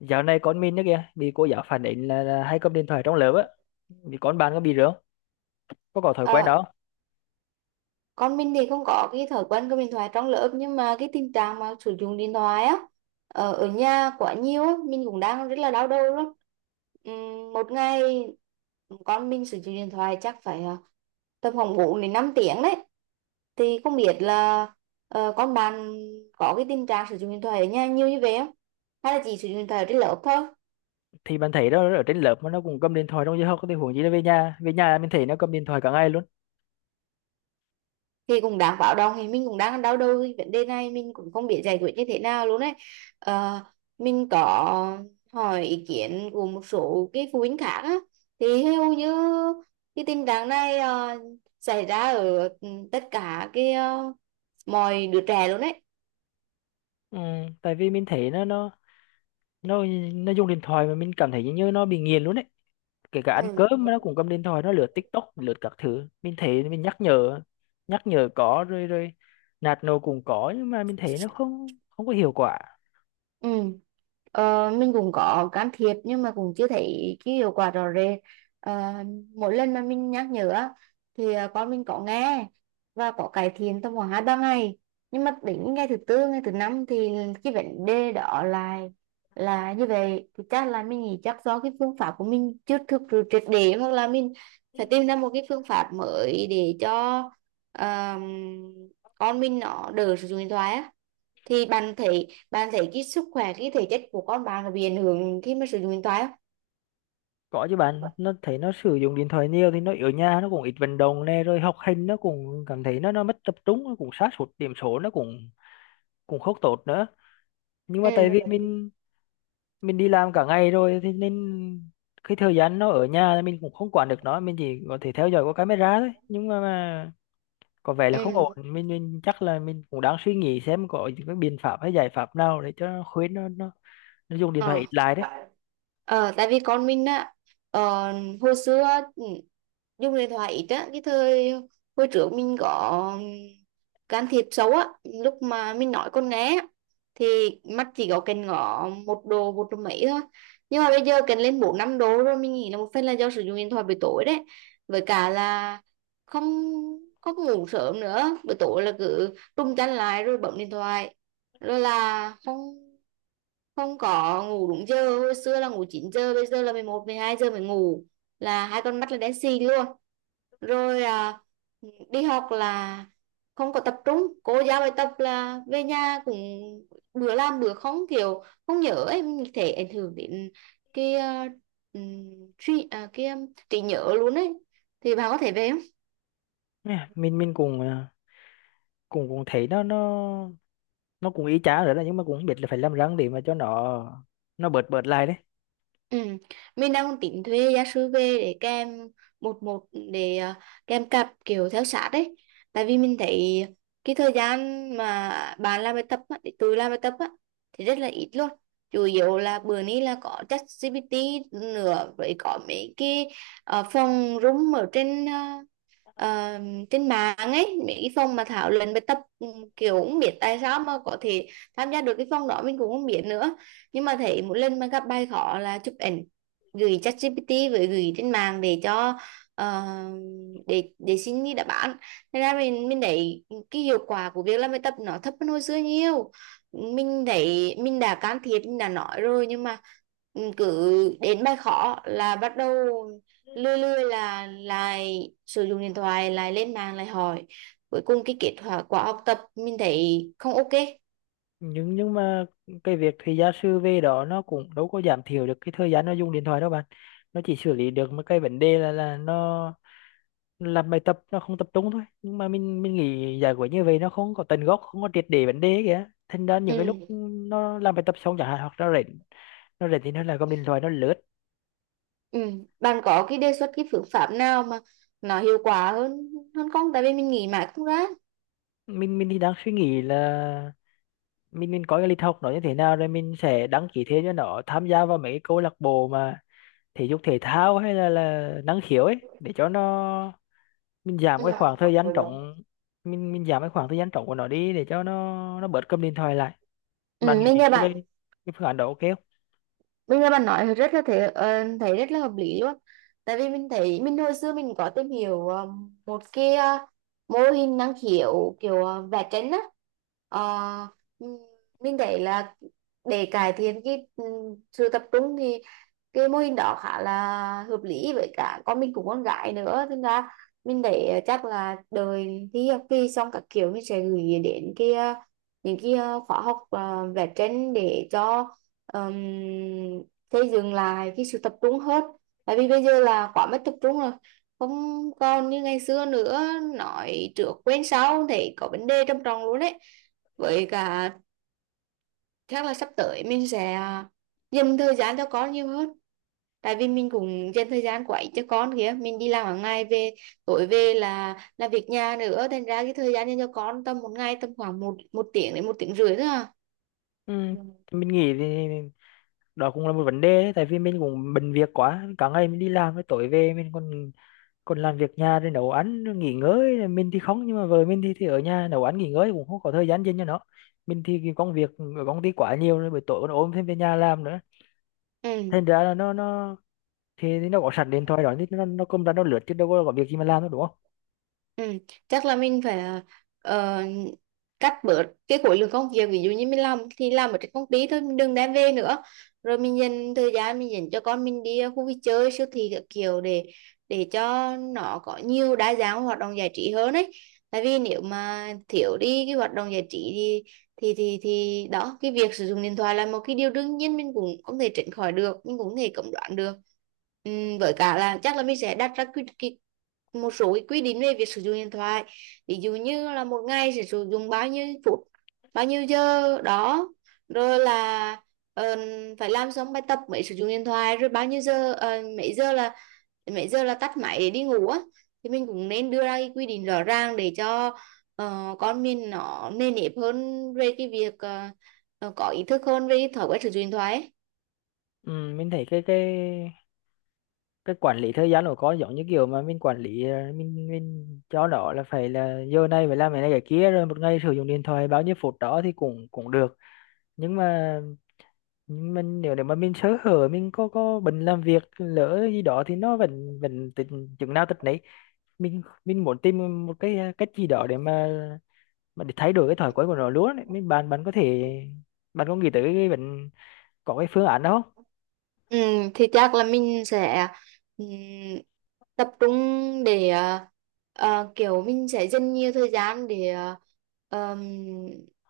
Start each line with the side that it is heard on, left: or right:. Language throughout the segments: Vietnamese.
left: Dạo này con mình đó kìa, bị cô giáo phản ánh là hay cầm điện thoại trong lớp á. Thì con bạn có bị rửa, có thói quen
right: Ờ,
left: đó.
right: con mình thì không có cái thói quen cầm điện thoại trong lớp, nhưng mà cái tình trạng mà sử dụng điện thoại á ở nhà quá nhiều á, mình cũng đang rất là đau đầu luôn. Một ngày con mình sử dụng điện thoại chắc phải tầm khoảng 4 đến 5 tiếng đấy, thì không biết là con bạn có cái tình trạng sử dụng điện thoại ở nhà nhiều như vậy không, hay là chỉ sử dụng điện thoại ở trên lớp thôi?
left: Thì bạn thấy đó ở trên lớp mà nó cũng cầm điện thoại trong giờ học thì huống gì nó về nhà mình thấy nó cầm điện thoại cả ngày luôn.
right: Thì cũng đáng báo động, thì mình cũng đang đau đầu cái vấn đề này, mình cũng không biết giải quyết như thế nào luôn đấy. Ờ, mình có hỏi ý kiến của một số cái phụ huynh khác á, thì hầu như cái tình trạng này xảy ra ở tất cả cái mọi đứa trẻ luôn đấy.
left: Ừ, tại vì mình thấy nó nó dùng điện thoại mà mình cảm thấy như nó bị nghiện luôn đấy. Kể cả ăn
right: Ừ.
left: cơm nó cũng cầm điện thoại, nó lướt TikTok, lướt các thứ. Mình thấy mình nhắc nhở có rồi rồi nạt nổ cũng có, nhưng mà mình thấy nó không không có hiệu quả.
right: Ừ. Mình cũng có can thiệp nhưng mà cũng chưa thấy cái hiệu quả rõ rệt. Ờ, Mỗi lần mà mình nhắc nhở á, thì con mình có nghe và có cải thiện tầm khoảng hai ba ngày, nhưng mà đến ngày thứ tư ngày thứ năm thì cái vấn đề đó là như vậy. Thì chắc là mình nghĩ chắc do cái phương pháp của mình chưa thực sự triệt để, hoặc là mình phải tìm ra một cái phương pháp mới để cho ờm, con mình nó đỡ sử dụng điện thoại á. Thì bạn thấy cái sức khỏe, cái thể chất của con bạn có bị ảnh hưởng khi mà sử dụng điện thoại không?
left: Có chứ bạn, nó thấy nó sử dụng điện thoại nhiều thì nó ở nhà nó cũng ít vận động nè, rồi học hành nó cũng cảm thấy nó mất tập trung, nó cũng sa sút điểm số nó cũng cũng không tốt nữa. Nhưng mà tại vì
right: Ừ.
left: mình đi làm cả ngày rồi thì nên cái thời gian nó ở nhà thì mình cũng không quản được nó, mình chỉ có thể theo dõi qua camera thôi. Nhưng mà có vẻ là không ổn,
right: Ừ.
left: mình chắc là mình cũng đang suy nghĩ xem có những cái biện pháp hay giải pháp nào để cho nó khuyến nó dùng điện thoại
right: Ờ.
left: ít lại đấy.
right: Ờ, Tại vì con mình á ờ, hồi xưa ừ, dùng điện thoại ít á, cái thời hồi trước mình có can thiệp xấu á, lúc mà mình nói con nghe á, thì mắt chỉ có cần ngó một độ mấy thôi, nhưng mà bây giờ cần lên 4 5 độ rồi. Mình nghĩ là một phần là do sử dụng điện thoại buổi tối đấy, với cả là không không ngủ sớm nữa. Buổi tối là cứ trung chăn lại rồi bấm điện thoại, rồi là không không có ngủ đúng giờ. Hồi xưa là ngủ 9 giờ, bây giờ là 11 12 giờ mới ngủ, là hai con mắt là đen xì luôn. Rồi đi học là không có tập trung, cô giao bài tập là về nhà cũng bữa làm bữa không, kiểu không nhớ ấy, mình thể ảnh hưởng đến cái uh, trí nhớ luôn ấy. Thì bà có thể về.
left: Nè, mình cũng cũng cũng thấy nó cũng y chang rồi đó, nhưng mà cũng không biết là phải làm răng để mà cho nó bớt bớt lại đấy.
right: Ừ. Mình đang tính thuê gia sư về để kèm một một, để kèm cặp kiểu theo sát đấy, tại vì mình thấy cái thời gian mà bạn làm bài tập á, để tôi làm bài tập á, thì rất là ít luôn. Chủ yếu là bữa nay là có ChatGPT nữa, với có mấy cái phòng room ở trên ờ, trên mạng ấy, mấy cái phòng mà thảo luận bài tập, kiểu không biết tại sao mà có thể tham gia được cái phòng đó, mình cũng không biết nữa. Nhưng mà thấy mỗi lần mà gặp bài khó là chụp ảnh gửi ChatGPT với gửi trên mạng để cho ờ, để xin đi đáp án. Thế ra mình thấy cái hiệu quả của việc làm bài tập nó thấp hơn hồi xưa nhiều. Mình thấy mình đã can thiệp mình đã nói rồi, nhưng mà cứ đến bài khó là bắt đầu lươi lươi, là lại sử dụng điện thoại, lại lên mạng lại hỏi. Cuối cùng cái kết quả quả học tập mình thấy không ok.
left: Nhưng mà cái việc thì gia sư về đó nó cũng đâu có giảm thiểu được cái thời gian nó dùng điện thoại đâu bạn. Nó chỉ xử lý được một cái vấn đề là nó làm bài tập nó không tập trung thôi, nhưng mà mình nghĩ giải quyết như vậy nó không có tận gốc, không có triệt để vấn đề ấy kìa. Thành ra những cái lúc
right: Ừ.
left: nó làm bài tập xong chẳng hạn, hoặc nó rảnh thì nó lại cầm điện thoại nó lướt.
right: Ừ. Bạn có cái đề xuất cái phương pháp nào mà nó hiệu quả hơn hơn không, tại vì mình nghĩ mãi không ra.
left: Mình thì đang suy nghĩ là mình có cái lịch học nó như thế nào rồi mình sẽ đăng ký thêm cho nó tham gia vào mấy cái câu lạc bộ mà thể dục thể thao hay là năng khiếu ấy, để cho nó mình
right: Ừ,
left: giảm cái khoảng thời gian trống, mình giảm cái khoảng thời gian trống của nó đi để cho nó bớt cầm điện thoại lại. Bạn
right: ừ. mình
left: nghĩ
right: nghe
left: cái
right: bạn
left: cái cái phương án đó ok không?
right: Bây nghe bạn nói rất là thế, thấy rất là hợp lý luôn. Tại vì mình thấy mình hồi xưa mình có tìm hiểu một cái mô hình năng khiếu kiểu vẽ tranh á. Ờ, ừm, mình thấy là để cải thiện cái sự tập trung thì cái mô hình đó khá là hợp lý, với cả con mình cũng con gái nữa. Thế ra mình để chắc là đời thi học kỳ xong các kiểu mình sẽ gửi đến cái những cái khóa học vẽ tranh để cho um, thế dừng lại cái sự tập trung hết. Tại vì bây giờ là quá mất tập trung rồi, không còn như ngày xưa nữa, nói trước quên sau thì có vấn đề trầm trọng luôn đấy. Với cả chắc là sắp tới mình sẽ dành thời gian cho con nhiều hơn, tại vì mình cũng dành thời gian của ít cho con kìa. Mình đi làm hàng ngày về, tối về là việc nhà nữa, thành ra cái thời gian dành cho con tầm một ngày tầm khoảng một một tiếng đến một tiếng rưỡi thôi à.
left: Ừ, thì mình nghĩ thì đó cũng là một vấn đề đấy, tại vì mình cũng bận việc quá, cả ngày mình đi làm với tối về mình còn còn làm việc nhà thì nấu ăn nghỉ ngơi, mình thì không, nhưng mà vợ mình thì ở nhà nấu ăn nghỉ ngơi cũng không có thời gian dành cho nó. Mình thì cái công việc ở công ty quá nhiều rồi, buổi tối còn ôm thêm về nhà làm nữa,
right: Ừ.
left: thành ra là nó thì nó có sẵn điện thoại đó thì nó cầm ra nó lướt chứ đâu có việc gì mà làm đâu, đúng không?
right: Ừ, chắc là mình phải ờ, cắt bớt cái khối lượng công việc. Ví dụ như mình làm thì làm ở trên công ty thôi, mình đừng đem về nữa, rồi mình dành thời gian mình dành cho con, mình đi khu vui chơi siêu thị các kiểu để cho nó có nhiều đa dạng hoạt động giải trí hơn ấy. Tại vì nếu mà thiếu đi cái hoạt động giải trí thì đó, cái việc sử dụng điện thoại là một cái điều đương nhiên, mình cũng không thể tránh khỏi được, mình cũng không thể cấm đoán được. Với cả là chắc là mình sẽ đặt ra một số cái quy định về việc sử dụng điện thoại. Ví dụ như là một ngày sẽ sử dụng bao nhiêu phút bao nhiêu giờ đó, rồi là ờ, phải làm xong bài tập mới sử dụng điện thoại, rồi bao nhiêu giờ mấy giờ là tắt máy để đi ngủ á. Thì mình cũng nên đưa ra cái quy định rõ ràng để cho con mình nó nề nếp hơn về cái việc có ý thức hơn về cái thói quen sử dụng điện thoại ấy.
left: Ừ, mình thấy cái quản lý thời gian của con giống như kiểu mà mình quản lý, mình cho nó là phải là giờ này phải làm cái này cái kia, rồi một ngày sử dụng điện thoại bao nhiêu phút đó thì cũng cũng được. Nhưng mà mình nếu nếu mà mình sơ hở, mình có bận làm việc lỡ gì đó thì nó vẫn vẫn tình chừng nào tật nấy. Mình muốn tìm một cái cách gì đó để mà để thay đổi cái thói quen của nó luôn ấy. Bạn bạn có thể, bạn có nghĩ tới cái bệnh, có cái phương án đó không?
right: Ừ, thì chắc là mình sẽ ừ, tập trung để kiểu mình sẽ dành nhiều thời gian để ờm,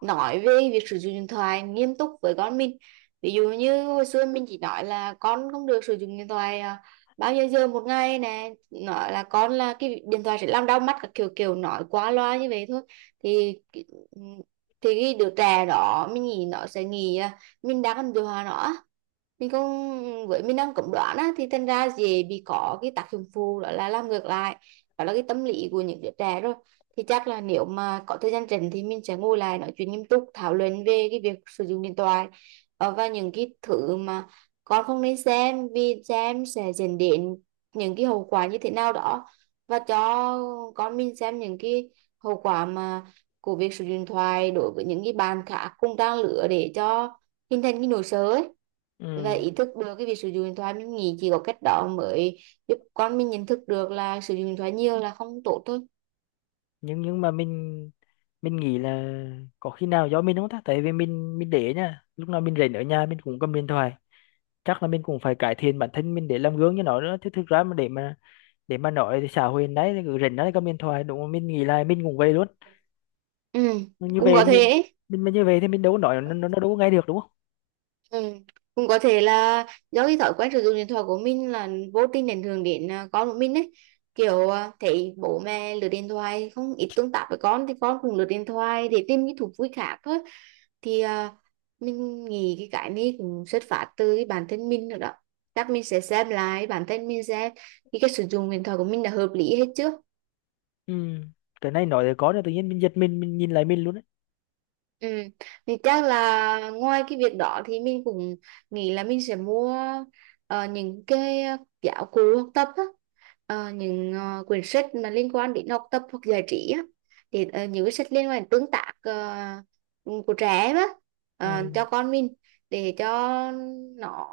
right: nói về việc sử dụng điện thoại nghiêm túc với con mình. Ví dụ như hồi xưa mình chỉ nói là con không được sử dụng điện thoại bao nhiêu giờ một ngày nè, nói là con là cái điện thoại sẽ làm đau mắt các kiểu, kiểu nói quá loa như vậy thôi. Thì cái- ừm, thì cái đứa trẻ đó mình nghĩ nó sẽ nghĩ là mình đang còn điều hòa nó á, mình cũng với mình đang cấm đoán á, thì thành ra dễ bị có cái tác dụng phụ, đó là làm ngược lại, đó là cái tâm lý của những đứa trẻ rồi. Thì chắc là nếu mà có thời gian rảnh thì mình sẽ ngồi lại nói chuyện nghiêm túc thảo luận về cái việc sử dụng điện thoại, và những cái thứ mà con không nên xem, vì xem sẽ dẫn đến những cái hậu quả như thế nào đó, và cho con mình xem những cái hậu quả mà của việc sử dụng điện thoại đối với những cái bạn khác cùng trang lứa, để cho hình thành cái nỗi sợ ấy và
left: Ừ.
right: ý thức được cái việc sử dụng điện thoại. Mình nghĩ chỉ có cách đó mới giúp con mình nhận thức được là sử dụng điện thoại nhiều là không tốt thôi.
left: nhưng mà mình nghĩ là có khi nào do mình không ta, tại vì mình để nha, lúc nào mình rảnh ở nhà mình cũng cầm điện thoại. Chắc là mình cũng phải cải thiện bản thân mình để làm gương cho nó nữa chứ, thực ra mà để mà nói thì xã hội đấy cứ rảnh đấy cầm điện thoại, đúng không? Mình nghĩ là mình cũng vậy luôn.
right: Ừ,
left: Như
right: cũng
left: về
right: có thể
left: mình
right: ấy.
left: mình mà như về thì mình đâu có nói nó, nó đâu có nghe được, đúng không?
right: Ừ, cũng có thể là do cái thói quen sử dụng điện thoại của mình là vô tình ảnh hưởng đến con của mình ấy, kiểu thấy bố mẹ lướt điện thoại không ít tương tác với con thì con cũng lướt điện thoại để tìm những thú vui khác thôi. Thì mình nghĩ cái này cũng xuất phát từ cái bản thân mình nữa đó. Chắc mình sẽ xem lại bản thân mình xem thì cái sử dụng điện thoại của mình là hợp lý hết chưa.
left: Ừ. Cái này nói thì có rồi tự nhiên mình giật mình nhìn lại mình luôn đấy.
right: Ừ. Thì chắc là ngoài cái việc đó thì mình cũng nghĩ là mình sẽ mua những cái giáo cụ học tập á, những quyển sách mà liên quan đến học tập hoặc giải trí á, thì những cái sách liên quan đến tương tác của trẻ em á,
left: Ừ.
right: cho con mình, để cho nó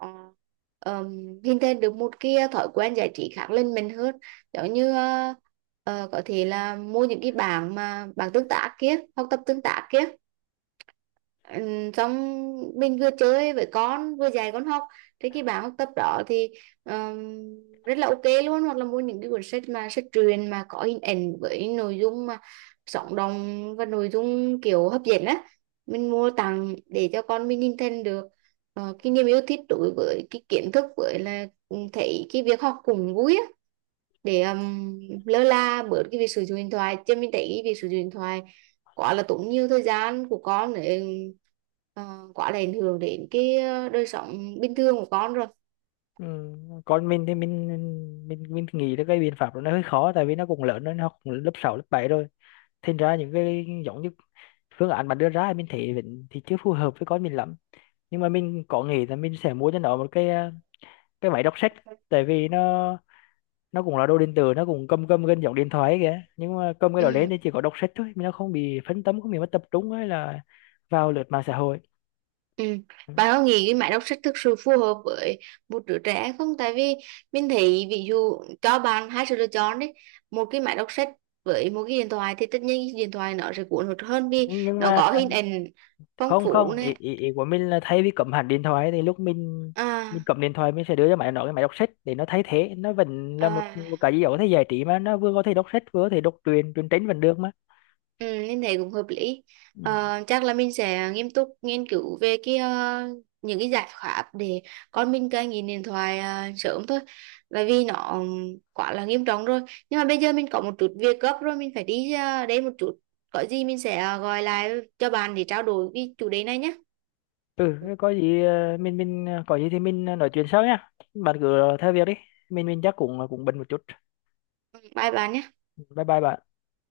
right: ờm, hình thành được một cái thói quen giải trí khác lên mình hơn. Giống như có thể là mua những cái bảng mà bảng tương tác kia, học tập tương tác kia. Ừ, xong mình vừa chơi với con vừa dạy con học, thì cái bảng học tập đó thì rất là ok luôn. Hoặc là mua những cái cuốn sách mà sách truyện mà có hình ảnh với nội dung mà sống động và nội dung kiểu hấp dẫn á, mình mua tặng để cho con mình hình thành được cái niềm yêu thích đối với cái kiến thức, với là thấy cái việc học cũng vui á, để lơ là bớt cái việc sử dụng điện thoại. Chứ mình thấy việc sử dụng điện thoại quá là tốn nhiều thời gian của con, để uh, quá là ảnh hưởng đến cái đời sống bình thường của con rồi.
left: Ừ. Còn mình thì mình nghĩ là cái biện pháp đó nó hơi khó, tại vì nó cũng lớn rồi, nó cũng lớp 6 lớp 7 rồi. Thành ra những cái giống như phương án mà đưa ra thì mình thấy vẫn thì chưa phù hợp với con mình lắm. Nhưng mà mình có nghĩ là mình sẽ mua cho nó một cái máy đọc sách. Tại vì nó cũng là đôi điện tử, nó cũng cầm cầm gần giống điện thoại ấy kìa, nhưng mà cầm cái đó lên
right: Ừ.
left: thì chỉ có đọc sách thôi, nó không bị phân tâm, không bị mất tập trung hay là vào lướt mạng xã hội.
right: Ừ.
left: Ừ.
right: Bạn có nghĩ cái máy đọc sách thực sự phù hợp với một đứa trẻ không? Tại vì mình thấy ví dụ cho bạn hai sự lựa chọn đấy, một cái máy đọc sách với một cái điện thoại, thì tất nhiên cái điện thoại nó sẽ cuốn hút hơn vì
left: Nhưng
right: nó
left: mà
right: có hình ảnh phong
left: không,
right: phú
left: không, ý,
right: này.
left: ý, ý của mình là thay vì cầm hẳn điện thoại thì lúc mình
right: À.
left: cầm điện thoại, mình sẽ đưa cho máy nó cái máy đọc sách để nó thay thế, nó vẫn là một,
right: À.
left: một cái gì đó có thể giải trí, mà nó vừa có thể đọc sách, vừa có thể đọc truyện, truyện tranh vẫn được mà.
right: Ừ, em thấy cũng hợp lý.
left: Ừ,
right: Chắc là mình sẽ nghiêm túc nghiên cứu về cái những cái giải pháp để con mình cai nghiện điện thoại sớm thôi. Bởi vì nó quá là nghiêm trọng rồi. Nhưng mà bây giờ mình có một chút việc gấp rồi, mình phải đi đây một chút. Có gì mình sẽ gọi lại cho bạn để trao đổi cái chủ đề này nhé.
left: ừ, thế có gì mình có gì thì mình nói chuyện sau nha. Bạn cứ theo việc đi, mình chắc cũng cũng bận một chút.
right: Bye bạn nhé.
left: Bye bye bạn.